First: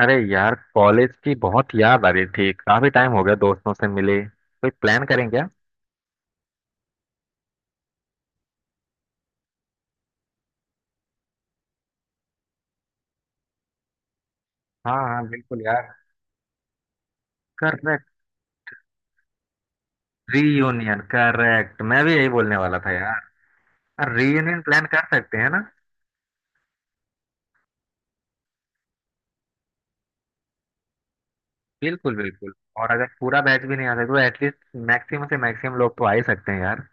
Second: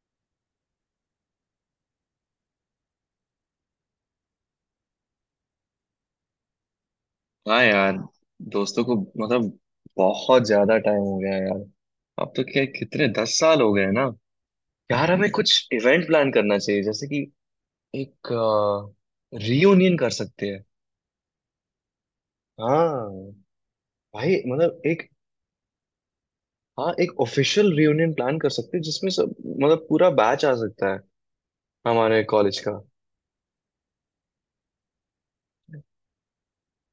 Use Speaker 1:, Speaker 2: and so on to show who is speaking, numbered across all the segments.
Speaker 1: अरे यार, कॉलेज की बहुत याद आ रही थी। काफी टाइम हो गया दोस्तों से मिले, कोई प्लान करें क्या?
Speaker 2: हाँ यार दोस्तों को मतलब बहुत ज्यादा टाइम हो गया है यार। अब तो क्या कितने 10 साल हो गए हैं ना।
Speaker 1: हाँ,
Speaker 2: यार
Speaker 1: हाँ,
Speaker 2: हमें
Speaker 1: बिल्कुल
Speaker 2: कुछ
Speaker 1: यार।
Speaker 2: इवेंट प्लान करना चाहिए जैसे कि
Speaker 1: करेक्ट।
Speaker 2: एक रियूनियन कर सकते हैं।
Speaker 1: Reunion, correct. मैं भी यही बोलने वाला था
Speaker 2: हाँ
Speaker 1: यार।
Speaker 2: भाई
Speaker 1: रीयूनियन
Speaker 2: मतलब
Speaker 1: प्लान कर
Speaker 2: एक।
Speaker 1: सकते हैं ना।
Speaker 2: हाँ, एक ऑफिशियल रियूनियन प्लान कर सकते हैं जिसमें सब मतलब पूरा बैच आ सकता है
Speaker 1: बिल्कुल
Speaker 2: हमारे
Speaker 1: बिल्कुल।
Speaker 2: कॉलेज का।
Speaker 1: और अगर पूरा बैच भी नहीं आ सकता तो एटलीस्ट मैक्सिमम से मैक्सिमम लोग तो आ ही सकते हैं यार।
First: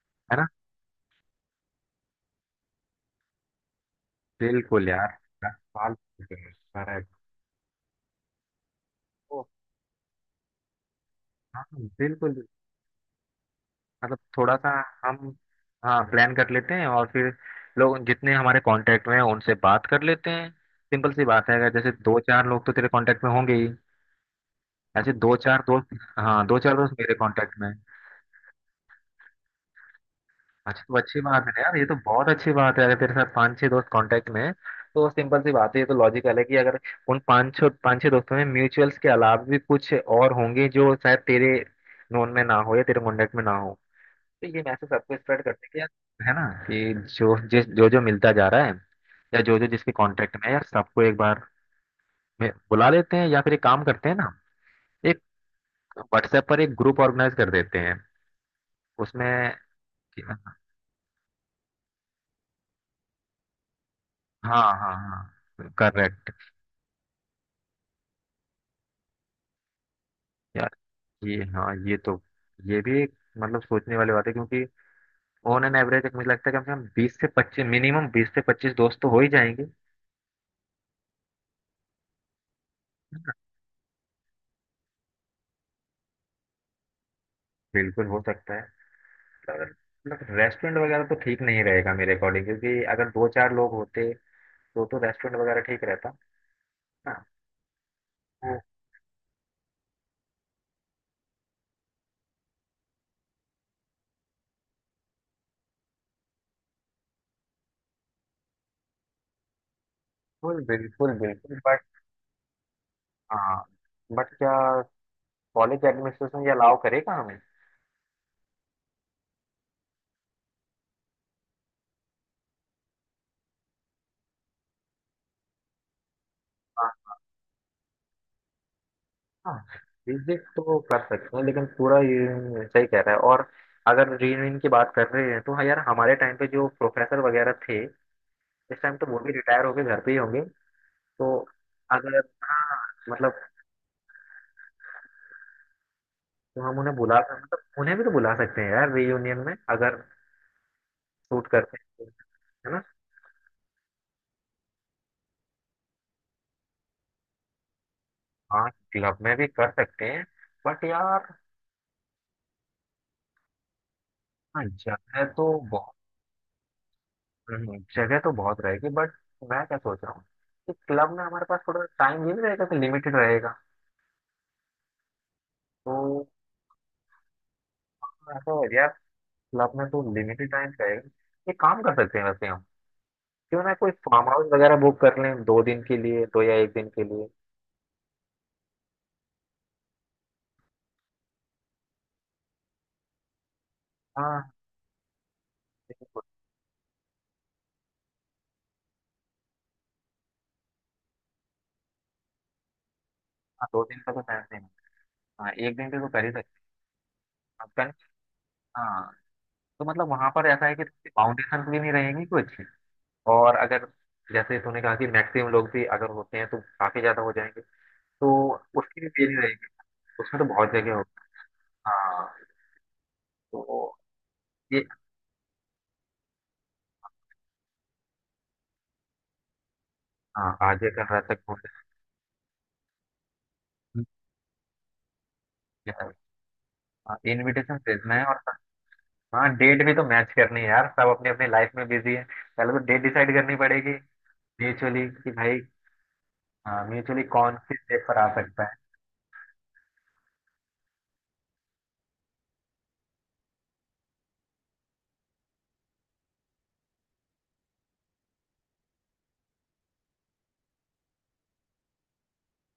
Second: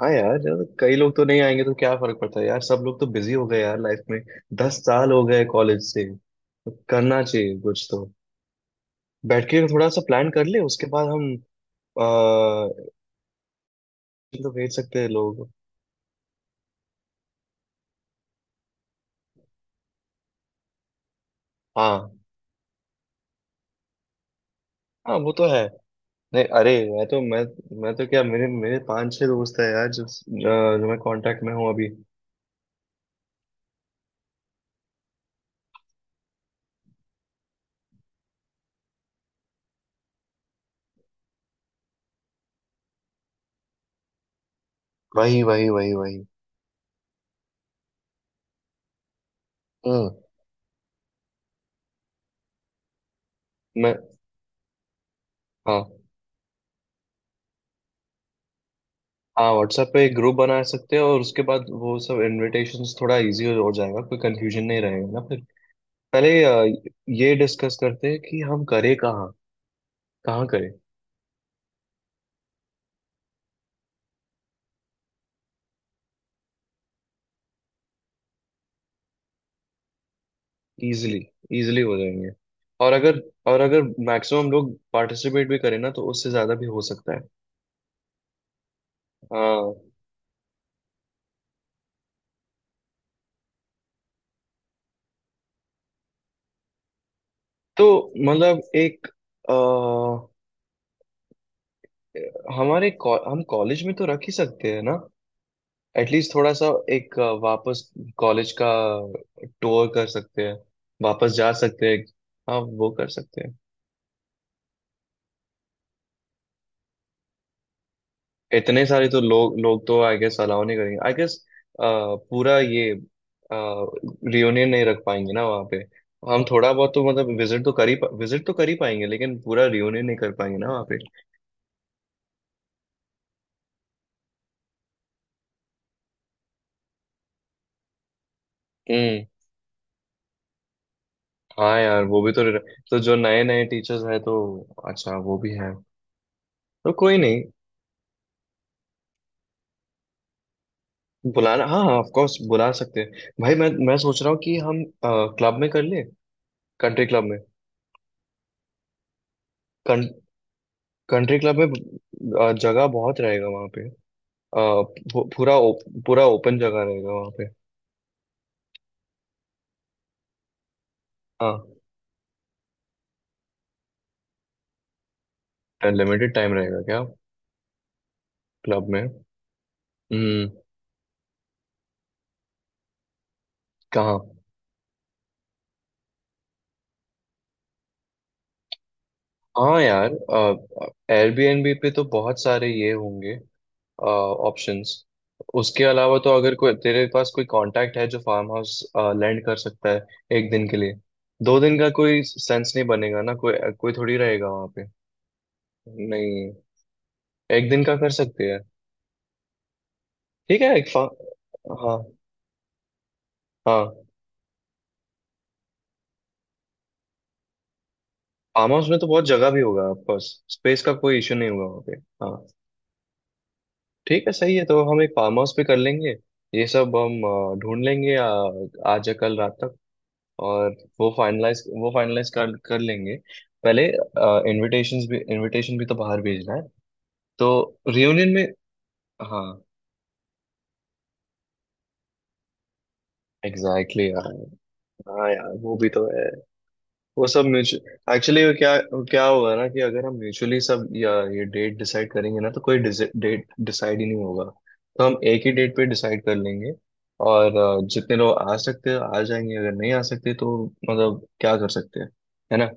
Speaker 2: हाँ
Speaker 1: है
Speaker 2: यार
Speaker 1: ना।
Speaker 2: जब कई लोग तो नहीं आएंगे तो क्या फर्क पड़ता है यार, सब लोग तो बिजी हो गए यार लाइफ में। दस
Speaker 1: बिल्कुल
Speaker 2: साल
Speaker 1: यार।
Speaker 2: हो गए
Speaker 1: दस
Speaker 2: कॉलेज
Speaker 1: साल
Speaker 2: से
Speaker 1: हो गए,
Speaker 2: तो
Speaker 1: correct।
Speaker 2: करना चाहिए कुछ तो। बैठ के थोड़ा सा प्लान कर ले उसके बाद हम
Speaker 1: हाँ,
Speaker 2: आ,
Speaker 1: बिल्कुल। मतलब
Speaker 2: तो
Speaker 1: थोड़ा सा
Speaker 2: भेज सकते हैं
Speaker 1: हम,
Speaker 2: लोग।
Speaker 1: हाँ, प्लान कर लेते हैं और फिर लोग जितने हमारे कांटेक्ट में हैं उनसे बात कर लेते हैं। सिंपल सी बात है, अगर जैसे
Speaker 2: हाँ
Speaker 1: दो चार लोग तो तेरे कांटेक्ट में होंगे ही। ऐसे
Speaker 2: हाँ वो
Speaker 1: दो
Speaker 2: तो है।
Speaker 1: चार दोस्त
Speaker 2: नहीं
Speaker 1: हाँ, दो
Speaker 2: अरे
Speaker 1: चार दोस्त मेरे कांटेक्ट में हैं।
Speaker 2: मैं तो क्या मेरे मेरे पांच छह दोस्त है यार जो जो
Speaker 1: अच्छा,
Speaker 2: जो
Speaker 1: तो
Speaker 2: मैं
Speaker 1: अच्छी बात
Speaker 2: कांटेक्ट
Speaker 1: है
Speaker 2: में
Speaker 1: ना
Speaker 2: हूँ
Speaker 1: यार, ये
Speaker 2: अभी।
Speaker 1: तो बहुत अच्छी बात है अगर तेरे साथ पांच छह दोस्त कांटेक्ट में हैं। तो सिंपल सी बात है, ये तो लॉजिकल है कि अगर उन पांच छह दोस्तों में म्यूचुअल्स के अलावा भी कुछ और होंगे जो शायद तेरे नोन में ना हो या तेरे कांटेक्ट में ना हो। तो ये मैसेज सबको स्प्रेड
Speaker 2: वही
Speaker 1: करते
Speaker 2: वही
Speaker 1: हैं कि यार,
Speaker 2: वही वही
Speaker 1: है ना, कि जो जिस जो जो मिलता जा रहा है या जो जो जिसके
Speaker 2: हम्म
Speaker 1: कॉन्टेक्ट में है यार, सबको एक बार में बुला लेते हैं। या फिर एक काम
Speaker 2: मैं
Speaker 1: करते हैं ना, एक
Speaker 2: हाँ
Speaker 1: व्हाट्सएप पर एक ग्रुप ऑर्गेनाइज कर देते हैं उसमें।
Speaker 2: हाँ व्हाट्सएप पे एक ग्रुप बना सकते हैं और उसके बाद वो सब इनविटेशंस थोड़ा इजी हो जाएगा, कोई
Speaker 1: हाँ,
Speaker 2: कंफ्यूजन नहीं
Speaker 1: हाँ,
Speaker 2: रहेगा ना फिर।
Speaker 1: हाँ, करेक्ट।
Speaker 2: पहले ये डिस्कस करते हैं कि हम करें कहाँ। कहाँ करें।
Speaker 1: यार, ये हाँ ये तो ये भी एक मतलब सोचने वाली बात है, क्योंकि ऑन एन एवरेज मुझे लगता है कम से कम 20 से 25, मिनिमम 20 से 25 दोस्त तो हो ही जाएंगे।
Speaker 2: इजीली इजीली हो जाएंगे। और अगर और अगर मैक्सिमम लोग पार्टिसिपेट भी करें ना तो उससे ज्यादा भी हो सकता है।
Speaker 1: बिल्कुल हो सकता है।
Speaker 2: हाँ।
Speaker 1: मतलब रेस्टोरेंट वगैरह तो ठीक नहीं रहेगा मेरे अकॉर्डिंग, क्योंकि अगर दो चार लोग होते तो रेस्टोरेंट वगैरह ठीक रहता ना।
Speaker 2: तो मतलब एक अ, हम कॉलेज में तो रख ही सकते हैं ना। एटलीस्ट थोड़ा सा एक वापस कॉलेज का टूर कर सकते हैं।
Speaker 1: बिल्कुल बिल्कुल
Speaker 2: वापस जा
Speaker 1: बिल्कुल, बट
Speaker 2: सकते हैं। हाँ वो कर सकते हैं।
Speaker 1: हाँ, बट क्या कॉलेज एडमिनिस्ट्रेशन ये अलाउ करेगा हमें?
Speaker 2: इतने सारे तो लोग लोग तो आई गेस अलाउ नहीं करेंगे आई गेस। पूरा ये रियूनियन नहीं रख पाएंगे ना वहाँ पे। हम थोड़ा बहुत तो
Speaker 1: हाँ,
Speaker 2: मतलब विजिट तो कर ही पाएंगे लेकिन
Speaker 1: हाँ,
Speaker 2: पूरा रियूनियन नहीं कर
Speaker 1: रिजेक्ट
Speaker 2: पाएंगे ना
Speaker 1: तो
Speaker 2: वहाँ पे।
Speaker 1: कर सकते हैं लेकिन पूरा ये सही कह रहा है। और अगर रीयूनियन की बात कर रहे हैं तो हाँ यार, हमारे टाइम पे जो प्रोफेसर वगैरह थे, इस टाइम तो वो
Speaker 2: हम्म।
Speaker 1: भी रिटायर होके घर पे ही होंगे। तो
Speaker 2: हाँ यार
Speaker 1: अगर,
Speaker 2: वो भी तो रह-
Speaker 1: हाँ,
Speaker 2: तो जो
Speaker 1: मतलब
Speaker 2: नए नए टीचर्स हैं तो। अच्छा वो भी है।
Speaker 1: तो हम
Speaker 2: तो कोई नहीं
Speaker 1: उन्हें भी तो बुला सकते हैं यार रीयूनियन में, अगर शूट
Speaker 2: बुलाना,
Speaker 1: करते
Speaker 2: हाँ हाँ
Speaker 1: हैं
Speaker 2: ऑफ
Speaker 1: तो।
Speaker 2: कोर्स बुला
Speaker 1: है ना।
Speaker 2: सकते हैं। भाई मैं सोच रहा हूँ कि हम क्लब में कर ले। कंट्री क्लब में।
Speaker 1: हाँ, क्लब में भी कर सकते हैं बट यार,
Speaker 2: कंट्री क्लब में जगह बहुत रहेगा वहाँ पे। अ,
Speaker 1: हाँ, जगह
Speaker 2: पू-
Speaker 1: तो
Speaker 2: पूरा ओप,
Speaker 1: बहुत।
Speaker 2: पूरा ओपन जगह रहेगा वहाँ पे।
Speaker 1: जगह तो बहुत रहेगी, बट मैं क्या सोच रहा हूँ कि क्लब में हमारे
Speaker 2: हाँ।
Speaker 1: पास थोड़ा टाइम भी नहीं रहेगा, कि लिमिटेड रहेगा। तो
Speaker 2: अनलिमिटेड टाइम रहेगा क्या
Speaker 1: ऐसा यार,
Speaker 2: क्लब में।
Speaker 1: क्लब में तो लिमिटेड
Speaker 2: हम्म।
Speaker 1: टाइम रहेगा। एक काम कर सकते हैं वैसे हम, क्यों ना कोई
Speaker 2: कहाँ।
Speaker 1: फार्म हाउस वगैरह बुक कर लें 2 दिन के लिए, दो या एक दिन के लिए।
Speaker 2: हाँ यार एयरबीएनबी पे तो बहुत सारे ये होंगे
Speaker 1: हाँ
Speaker 2: ऑप्शंस। उसके अलावा
Speaker 1: बिल्कुल।
Speaker 2: तो अगर कोई तेरे पास कोई कांटेक्ट है जो फार्म हाउस लैंड कर सकता है एक दिन के लिए। 2 दिन का कोई सेंस नहीं बनेगा ना, कोई
Speaker 1: हाँ, दो
Speaker 2: कोई
Speaker 1: दिन का
Speaker 2: थोड़ी
Speaker 1: तो टाइम
Speaker 2: रहेगा
Speaker 1: नहीं
Speaker 2: वहाँ
Speaker 1: है।
Speaker 2: पे।
Speaker 1: हाँ, एक दिन का तो कर ही
Speaker 2: नहीं,
Speaker 1: सकते
Speaker 2: एक दिन
Speaker 1: हैं।
Speaker 2: का कर सकते हैं।
Speaker 1: हाँ, तो मतलब वहां पर
Speaker 2: ठीक
Speaker 1: ऐसा है
Speaker 2: है
Speaker 1: कि
Speaker 2: एक फा
Speaker 1: फाउंडेशन भी नहीं
Speaker 2: हाँ
Speaker 1: रहेगी कुछ। और अगर
Speaker 2: हाँ।
Speaker 1: जैसे तूने कहा कि मैक्सिमम लोग भी अगर होते हैं तो काफी ज्यादा हो जाएंगे, तो
Speaker 2: फार्म हाउस में
Speaker 1: उसकी
Speaker 2: तो
Speaker 1: भी
Speaker 2: बहुत
Speaker 1: देरी
Speaker 2: जगह भी
Speaker 1: रहेगी,
Speaker 2: होगा ऑफ कोर्स।
Speaker 1: उसमें तो बहुत
Speaker 2: स्पेस का
Speaker 1: जगह
Speaker 2: कोई
Speaker 1: होगी।
Speaker 2: इश्यू नहीं होगा वहाँ पे।
Speaker 1: हाँ,
Speaker 2: हाँ
Speaker 1: तो
Speaker 2: ठीक है सही है, तो
Speaker 1: ये
Speaker 2: हम एक फार्म हाउस पे कर लेंगे। ये सब हम ढूंढ लेंगे आज या कल रात तक।
Speaker 1: हाँ,
Speaker 2: और
Speaker 1: आज ये कर रहा था घूमने।
Speaker 2: वो फाइनलाइज कर कर लेंगे पहले। इनविटेशंस भी इनविटेशन भी तो बाहर भेजना है,
Speaker 1: हाँ,
Speaker 2: तो
Speaker 1: इनविटेशन भेजना है
Speaker 2: रियूनियन
Speaker 1: और
Speaker 2: में। हाँ
Speaker 1: हाँ, डेट भी तो मैच करनी है यार, सब अपने अपने लाइफ में बिजी है। पहले तो डेट डिसाइड करनी पड़ेगी
Speaker 2: एग्जैक्टली यार।
Speaker 1: म्यूचुअली,
Speaker 2: हाँ
Speaker 1: कि
Speaker 2: यार
Speaker 1: भाई
Speaker 2: वो भी तो है।
Speaker 1: हाँ, म्यूचुअली
Speaker 2: वो सब
Speaker 1: कौन किस डेट
Speaker 2: म्यूचुअल
Speaker 1: पर आ
Speaker 2: एक्चुअली
Speaker 1: सकता
Speaker 2: क्या।
Speaker 1: है।
Speaker 2: क्या होगा ना कि अगर हम म्यूचुअली सब या ये डेट डिसाइड करेंगे ना तो कोई डेट डिसाइड ही नहीं होगा। तो हम एक ही डेट पे डिसाइड कर लेंगे। और जितने लोग आ सकते हैं आ जाएंगे, अगर नहीं आ सकते तो मतलब क्या कर सकते हैं, है ना।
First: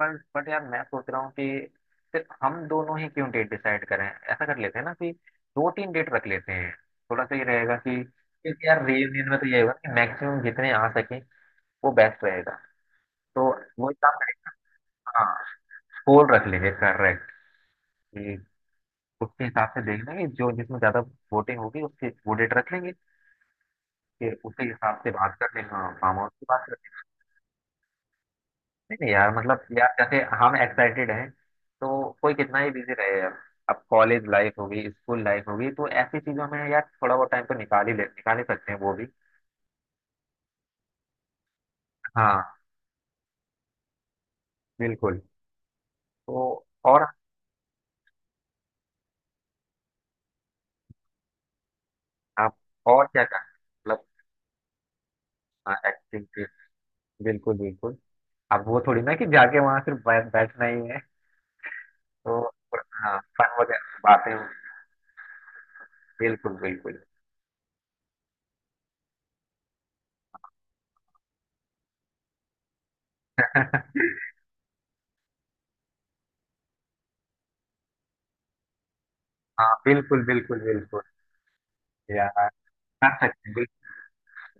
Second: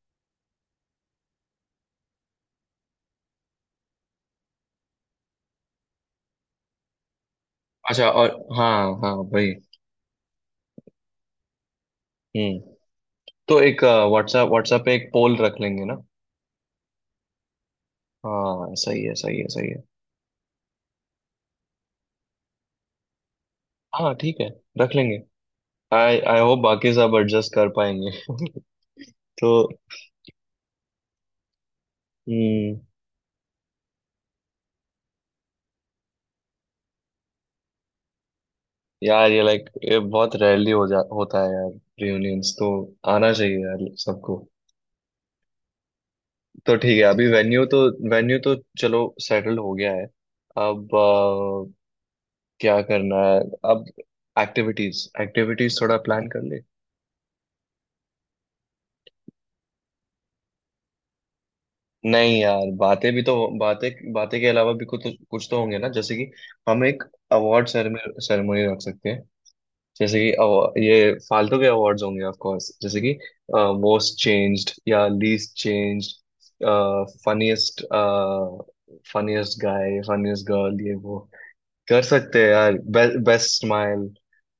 Speaker 1: पर बट यार, मैं सोच रहा हूँ कि सिर्फ हम दोनों ही क्यों डेट डिसाइड करें, ऐसा कर लेते हैं ना कि दो तीन डेट रख लेते हैं। थोड़ा सा ये रहेगा कि,
Speaker 2: अच्छा और।
Speaker 1: क्योंकि
Speaker 2: हाँ
Speaker 1: यार
Speaker 2: हाँ
Speaker 1: रियूनियन में तो
Speaker 2: भाई।
Speaker 1: ये होगा कि मैक्सिमम जितने आ सके वो बेस्ट रहेगा।
Speaker 2: हम्म।
Speaker 1: तो
Speaker 2: तो एक
Speaker 1: वो एक काम
Speaker 2: व्हाट्सएप व्हाट्सएप पे एक
Speaker 1: करेंगे हाँ,
Speaker 2: पोल रख लेंगे ना।
Speaker 1: पोल रख लेंगे, करेक्ट, कि
Speaker 2: हाँ सही है सही
Speaker 1: उसके
Speaker 2: है सही
Speaker 1: हिसाब से
Speaker 2: है।
Speaker 1: देख लेंगे जो जिसमें ज्यादा वोटिंग होगी, उसके वो डेट रख लेंगे।
Speaker 2: हाँ
Speaker 1: फिर
Speaker 2: ठीक है
Speaker 1: उसी
Speaker 2: रख
Speaker 1: हिसाब से
Speaker 2: लेंगे।
Speaker 1: बात कर लेंगे, हाँ, फार्म
Speaker 2: आई
Speaker 1: हाउस
Speaker 2: आई
Speaker 1: की
Speaker 2: होप
Speaker 1: बात।
Speaker 2: बाकी सब एडजस्ट कर पाएंगे।
Speaker 1: नहीं, नहीं, यार मतलब
Speaker 2: तो।
Speaker 1: यार जैसे हम एक्साइटेड हैं तो कोई कितना ही
Speaker 2: हम्म
Speaker 1: बिजी रहे यार, अब कॉलेज लाइफ होगी, स्कूल लाइफ होगी, तो ऐसी चीजों में यार थोड़ा बहुत टाइम तो निकाल ही सकते हैं वो भी।
Speaker 2: यार ये लाइक ये बहुत रेयरली हो जा होता है यार, रियूनियंस
Speaker 1: हाँ,
Speaker 2: तो। आना चाहिए यार सबको।
Speaker 1: बिल्कुल। तो
Speaker 2: तो ठीक है
Speaker 1: और
Speaker 2: अभी वेन्यू तो चलो सेटल हो गया है। अब
Speaker 1: आप,
Speaker 2: क्या
Speaker 1: और
Speaker 2: करना
Speaker 1: क्या
Speaker 2: है।
Speaker 1: करें
Speaker 2: अब
Speaker 1: मतलब
Speaker 2: एक्टिविटीज एक्टिविटीज थोड़ा प्लान कर
Speaker 1: एक्टिविटी,
Speaker 2: ले।
Speaker 1: बिल्कुल बिल्कुल। अब वो थोड़ी ना कि जाके वहां सिर्फ बैठना ही है।
Speaker 2: नहीं
Speaker 1: तो
Speaker 2: यार बातें
Speaker 1: हाँ,
Speaker 2: भी तो,
Speaker 1: फन
Speaker 2: बातें
Speaker 1: वगैरह बातें,
Speaker 2: बातें के अलावा भी कुछ तो होंगे ना जैसे कि
Speaker 1: बिल्कुल
Speaker 2: हम
Speaker 1: बिल्कुल।
Speaker 2: एक अवार्ड सेरेमनी सेरेमनी रख सकते हैं। जैसे कि ये फालतू के अवार्ड्स होंगे ऑफ कोर्स, जैसे कि मोस्ट चेंज्ड या लीस्ट चेंज्ड। फनीस्ट फनीस्ट
Speaker 1: हाँ,
Speaker 2: गाय,
Speaker 1: बिल्कुल
Speaker 2: फनीस्ट
Speaker 1: बिल्कुल
Speaker 2: गर्ल, ये
Speaker 1: बिल्कुल
Speaker 2: वो कर सकते
Speaker 1: यार,
Speaker 2: हैं यार।
Speaker 1: कर सकते
Speaker 2: बेस्ट
Speaker 1: हैं,
Speaker 2: स्माइल।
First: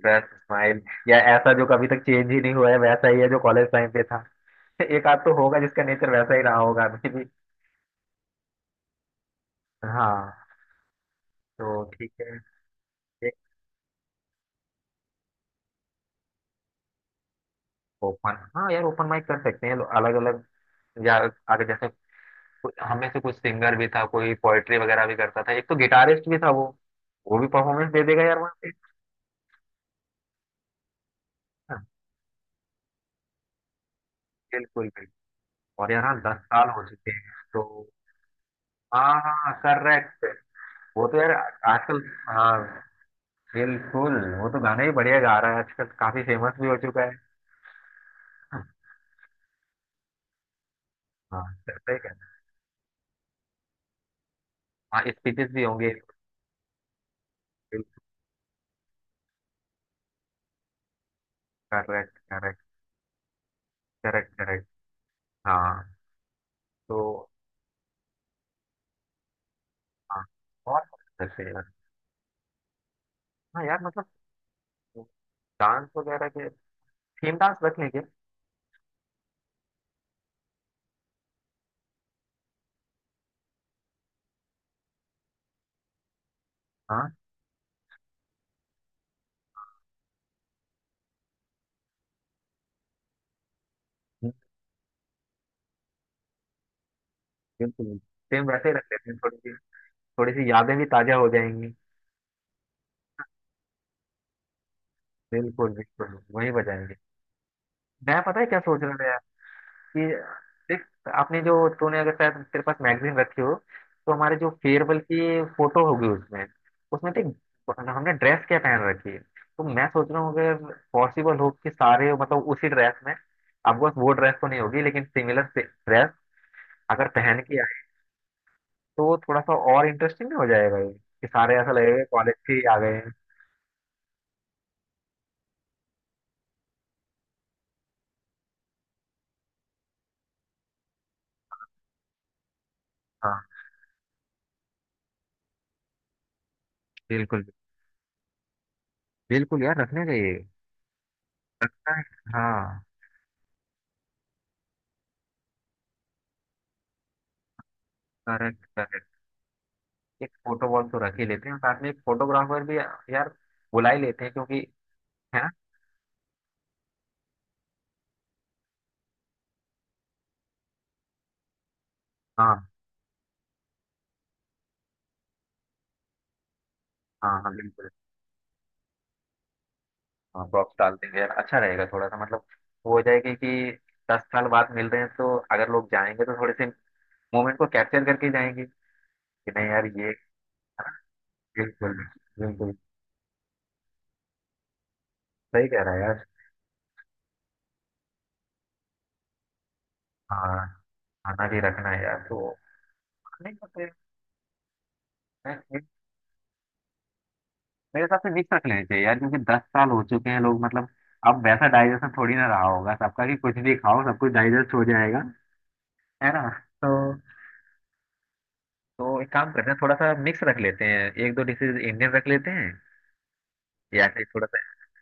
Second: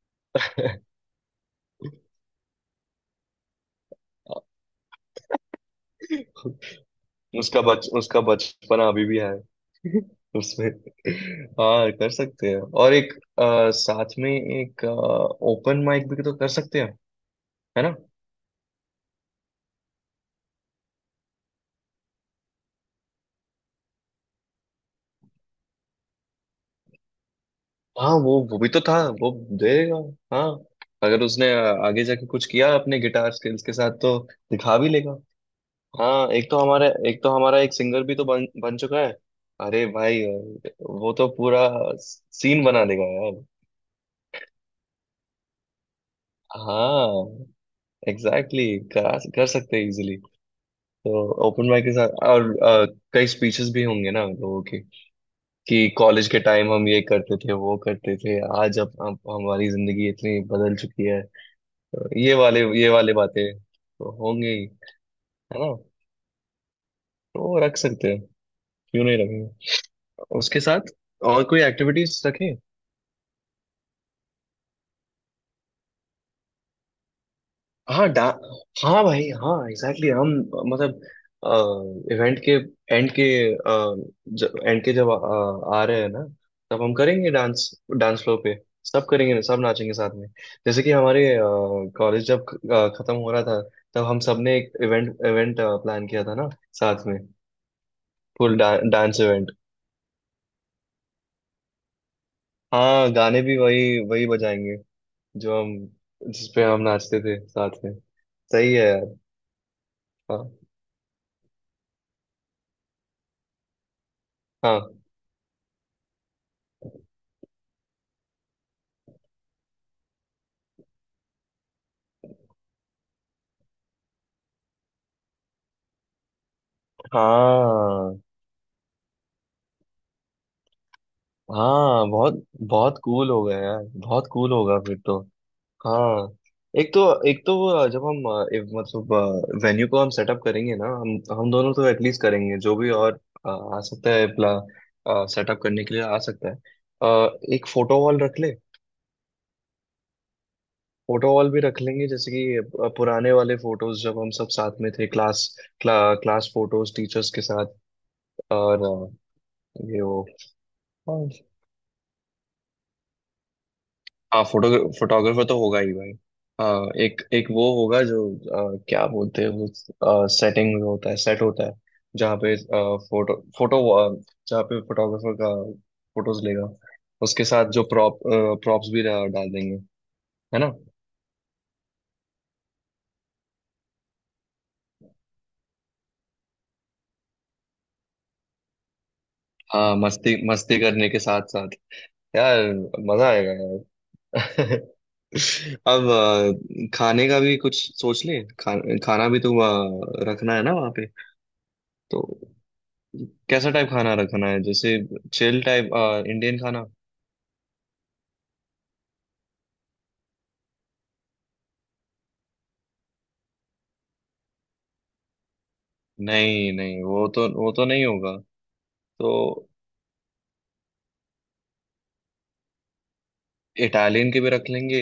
Speaker 1: बस स्माइल या ऐसा जो कभी तक चेंज ही नहीं हुआ है, वैसा ही है जो कॉलेज टाइम पे था। एक आध तो होगा जिसका नेचर वैसा ही रहा होगा अभी भी।
Speaker 2: उसका बचपना अभी भी है।
Speaker 1: हाँ,
Speaker 2: उसमें।
Speaker 1: तो
Speaker 2: हाँ कर
Speaker 1: ठीक है
Speaker 2: सकते हैं, और एक
Speaker 1: एक,
Speaker 2: साथ में एक ओपन माइक भी तो कर सकते हैं, है ना।
Speaker 1: ओपन हाँ यार, ओपन माइक कर सकते हैं अलग अलग। या आगे जैसे हम में से कुछ सिंगर भी था, कोई पोएट्री वगैरह भी करता था, एक तो गिटारिस्ट भी था, वो भी परफॉर्मेंस दे
Speaker 2: हाँ
Speaker 1: देगा यार वहाँ
Speaker 2: वो भी
Speaker 1: पे।
Speaker 2: तो था। वो देगा। हाँ अगर उसने
Speaker 1: हाँ,
Speaker 2: आगे जाके कुछ किया अपने गिटार स्किल्स के साथ तो दिखा
Speaker 1: बिल्कुल
Speaker 2: भी लेगा।
Speaker 1: बिल्कुल। और यार, हाँ,
Speaker 2: हाँ
Speaker 1: दस साल हो चुके
Speaker 2: एक तो
Speaker 1: हैं।
Speaker 2: हमारा एक
Speaker 1: तो
Speaker 2: सिंगर भी तो बन बन चुका है।
Speaker 1: हाँ, हाँ,
Speaker 2: अरे भाई।
Speaker 1: करेक्ट। वो
Speaker 2: वो
Speaker 1: तो
Speaker 2: तो
Speaker 1: यार
Speaker 2: पूरा
Speaker 1: आजकल, हाँ,
Speaker 2: सीन बना देगा यार।
Speaker 1: बिल्कुल। वो तो गाना ही बढ़िया गा रहा है आजकल, काफी फेमस भी हो चुका है।
Speaker 2: हाँ एग्जैक्टली कर सकते हैं इजीली। तो
Speaker 1: हाँ,
Speaker 2: ओपन
Speaker 1: सही
Speaker 2: माइक के साथ
Speaker 1: कहना।
Speaker 2: और कई स्पीचेस भी होंगे ना लोगों के
Speaker 1: हाँ, स्पीचेस भी
Speaker 2: कि
Speaker 1: होंगे।
Speaker 2: कॉलेज के टाइम हम ये करते थे वो करते थे, आज अब हमारी जिंदगी इतनी बदल चुकी है। तो
Speaker 1: करेक्ट, करेक्ट,
Speaker 2: ये वाले बातें तो
Speaker 1: करेक्ट,
Speaker 2: होंगे ही,
Speaker 1: करेक्ट।
Speaker 2: है ना।
Speaker 1: हाँ, तो
Speaker 2: तो वो रख सकते हैं, क्यों नहीं रखेंगे
Speaker 1: हाँ,
Speaker 2: उसके
Speaker 1: और
Speaker 2: साथ। और
Speaker 1: जैसे
Speaker 2: कोई एक्टिविटीज रखें।
Speaker 1: हाँ यार मतलब डांस वगैरह के थीम डांस रख लेंगे।
Speaker 2: हाँ डा हाँ भाई हाँ एग्जैक्टली हम मतलब इवेंट के एंड के जब आ रहे हैं ना, तब हम
Speaker 1: हाँ
Speaker 2: करेंगे डांस। डांस फ्लोर पे सब करेंगे, सब नाचेंगे साथ में। जैसे कि हमारे कॉलेज जब खत्म हो रहा था तब हम सबने एक इवेंट इवेंट प्लान किया था ना साथ में।
Speaker 1: बिल्कुल, सेम वैसे ही रख लेते हैं
Speaker 2: डांस
Speaker 1: थोड़ी
Speaker 2: इवेंट।
Speaker 1: सी, थोड़ी सी यादें भी ताजा हो जाएंगी।
Speaker 2: हाँ गाने भी वही वही बजाएंगे जो
Speaker 1: बिल्कुल
Speaker 2: हम,
Speaker 1: बिल्कुल
Speaker 2: जिस
Speaker 1: वही
Speaker 2: पे हम
Speaker 1: बजाएंगे।
Speaker 2: नाचते थे साथ में।
Speaker 1: मैं पता है क्या
Speaker 2: सही
Speaker 1: सोच
Speaker 2: है
Speaker 1: रहा
Speaker 2: यार।
Speaker 1: था कि,
Speaker 2: हाँ
Speaker 1: देख आपने जो तूने, अगर शायद तेरे पास मैगजीन रखी हो, तो हमारे जो फेयरवेल
Speaker 2: हाँ
Speaker 1: की फोटो होगी उसमें उसमें देख हमने ड्रेस क्या पहन रखी है। तो मैं सोच रहा हूँ अगर पॉसिबल हो कि सारे मतलब उसी ड्रेस में, अब बस वो ड्रेस तो नहीं होगी लेकिन सिमिलर ड्रेस अगर पहन के आए
Speaker 2: हाँ
Speaker 1: तो थोड़ा सा और इंटरेस्टिंग भी हो जाएगा ये कि सारे ऐसा लगेगा
Speaker 2: हाँ,
Speaker 1: कॉलेज
Speaker 2: बहुत
Speaker 1: से ही आ गए
Speaker 2: बहुत
Speaker 1: हैं।
Speaker 2: कूल होगा यार, बहुत कूल होगा फिर तो। हाँ एक तो एक तो वो जब हम एक मतलब वेन्यू को हम सेटअप करेंगे ना, हम दोनों तो एटलीस्ट करेंगे जो भी और
Speaker 1: हाँ,
Speaker 2: अ, आ सकता है प्ला सेटअप करने के लिए आ सकता है,
Speaker 1: बिल्कुल
Speaker 2: एक फोटो वॉल रख ले।
Speaker 1: बिल्कुल यार, रखने चाहिए।
Speaker 2: फोटो वॉल भी रख लेंगे जैसे कि
Speaker 1: हाँ,
Speaker 2: पुराने वाले फोटोज जब हम सब साथ में थे क्लास। क्लास फोटोज टीचर्स के साथ। और
Speaker 1: करेक्ट।
Speaker 2: ये वो।
Speaker 1: एक फोटो वॉल तो रख
Speaker 2: हाँ
Speaker 1: ही लेते हैं, साथ में एक फोटोग्राफर भी यार बुला ही लेते हैं क्योंकि
Speaker 2: फोटो
Speaker 1: है
Speaker 2: फोटोग्राफर
Speaker 1: ना।
Speaker 2: तो होगा ही भाई। हाँ एक एक वो होगा जो क्या बोलते हैं, वो सेटिंग होता है, सेट होता है जहाँ पे
Speaker 1: हाँ,
Speaker 2: फोटो फोटो जहाँ पे फोटोग्राफर का फोटोज लेगा।
Speaker 1: हाँ,
Speaker 2: उसके
Speaker 1: हाँ,
Speaker 2: साथ जो
Speaker 1: बिल्कुल।
Speaker 2: प्रॉप्स भी डाल देंगे,
Speaker 1: हाँ,
Speaker 2: है ना।
Speaker 1: प्रॉप्स डाल देंगे यार, अच्छा रहेगा थोड़ा सा मतलब। वो हो जाएगा कि 10 साल बाद मिल रहे हैं तो अगर लोग जाएंगे तो थोड़े से मोमेंट को कैप्चर करके जाएंगे कि नहीं यार
Speaker 2: हाँ
Speaker 1: ये,
Speaker 2: मस्ती मस्ती करने के साथ साथ
Speaker 1: बिल्कुल
Speaker 2: यार
Speaker 1: बिल्कुल।
Speaker 2: मजा आएगा यार।
Speaker 1: सही कह रहा है
Speaker 2: अब
Speaker 1: यार।
Speaker 2: खाने का भी कुछ सोच ले, खाना भी तो वहाँ रखना है
Speaker 1: हाँ,
Speaker 2: ना वहाँ पे।
Speaker 1: खाना भी रखना है यार
Speaker 2: तो
Speaker 1: तो, नहीं तो
Speaker 2: कैसा टाइप
Speaker 1: फिर
Speaker 2: खाना रखना है, जैसे
Speaker 1: मैं-
Speaker 2: चिल
Speaker 1: मैं-
Speaker 2: टाइप इंडियन खाना।
Speaker 1: मेरे हिसाब से मिक्स रख लेना चाहिए यार क्योंकि दस साल हो चुके हैं, लोग मतलब अब वैसा डाइजेशन थोड़ी ना रहा होगा सबका कि कुछ भी खाओ सब कुछ डाइजेस्ट हो जाएगा। है ना।
Speaker 2: नहीं
Speaker 1: तो
Speaker 2: नहीं, वो तो नहीं होगा।
Speaker 1: तो एक
Speaker 2: तो
Speaker 1: काम करते हैं, थोड़ा सा मिक्स रख लेते हैं, एक दो डिशेज इंडियन रख लेते हैं या फिर
Speaker 2: इटालियन के
Speaker 1: थोड़ा
Speaker 2: भी
Speaker 1: सा।
Speaker 2: रख लेंगे,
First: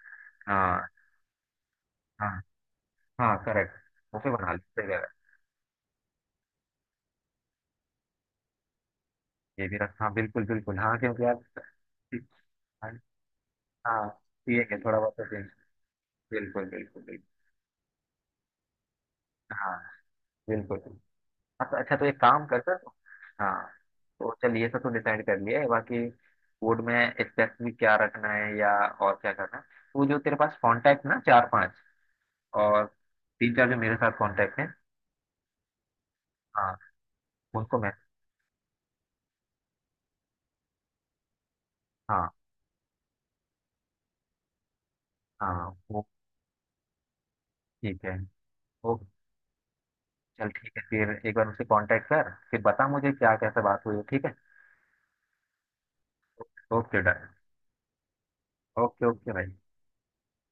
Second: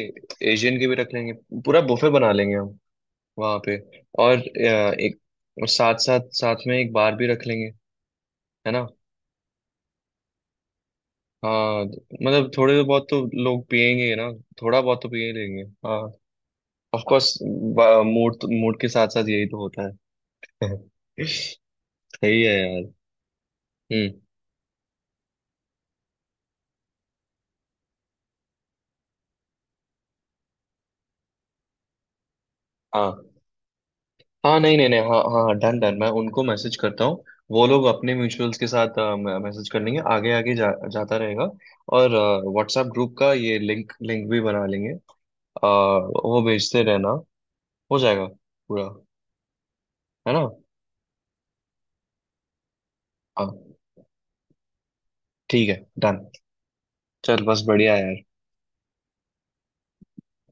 Speaker 2: एशियन के
Speaker 1: हाँ,
Speaker 2: भी रख लेंगे, पूरा बुफे
Speaker 1: हाँ,
Speaker 2: बना लेंगे हम
Speaker 1: हाँ,
Speaker 2: वहाँ
Speaker 1: करेक्ट,
Speaker 2: पे।
Speaker 1: बुफे
Speaker 2: और
Speaker 1: बना लेते हैं।
Speaker 2: एक और साथ साथ साथ में एक बार भी रख लेंगे, है ना।
Speaker 1: ये भी रख, हाँ, बिल्कुल बिल्कुल, हाँ, क्योंकि यार
Speaker 2: हाँ मतलब थोड़े बहुत तो लोग
Speaker 1: हाँ
Speaker 2: पियेंगे ना।
Speaker 1: ठीक है
Speaker 2: थोड़ा
Speaker 1: थोड़ा
Speaker 2: बहुत तो
Speaker 1: बहुत तो
Speaker 2: पिए लेंगे ऑफ
Speaker 1: बिल्कुल बिल्कुल बिल्कुल,
Speaker 2: कोर्स। मूड मूड के साथ साथ यही तो
Speaker 1: हाँ,
Speaker 2: होता है।
Speaker 1: बिल्कुल बिल्कुल।
Speaker 2: सही
Speaker 1: अच्छा, अच्छा, तो एक काम
Speaker 2: है
Speaker 1: करते हैं,
Speaker 2: यार।
Speaker 1: हाँ,
Speaker 2: हम्म।
Speaker 1: तो चल ये सब तो डिसाइड कर लिया है, बाकी फूड में स्पेसिफिक क्या रखना है या और क्या करना है। वो जो तेरे पास कांटेक्ट ना चार पांच और
Speaker 2: हाँ
Speaker 1: तीन चार जो मेरे साथ
Speaker 2: हाँ,
Speaker 1: कांटेक्ट है,
Speaker 2: नहीं नहीं नहीं, हाँ हाँ, डन डन, मैं उनको
Speaker 1: हाँ,
Speaker 2: मैसेज करता हूँ। वो
Speaker 1: उनको
Speaker 2: लोग
Speaker 1: मैं,
Speaker 2: अपने म्यूचुअल्स के साथ मैसेज कर लेंगे, आगे आगे जाता रहेगा। और
Speaker 1: हाँ,
Speaker 2: व्हाट्सएप ग्रुप का ये लिंक लिंक भी बना लेंगे,
Speaker 1: हाँ, वो
Speaker 2: वो भेजते रहना, हो
Speaker 1: ठीक है।
Speaker 2: जाएगा पूरा,
Speaker 1: ओ,
Speaker 2: है ना।
Speaker 1: चल ठीक है फिर एक बार उससे कांटेक्ट कर फिर बता मुझे क्या
Speaker 2: हाँ
Speaker 1: कैसे बात हुई है, ठीक है,
Speaker 2: ठीक है डन।
Speaker 1: ओके डन,
Speaker 2: चल बस बढ़िया है यार।
Speaker 1: ओके ओके भाई,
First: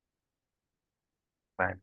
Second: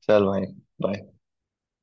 Speaker 2: चल भाई। बाय।
Speaker 1: बाय।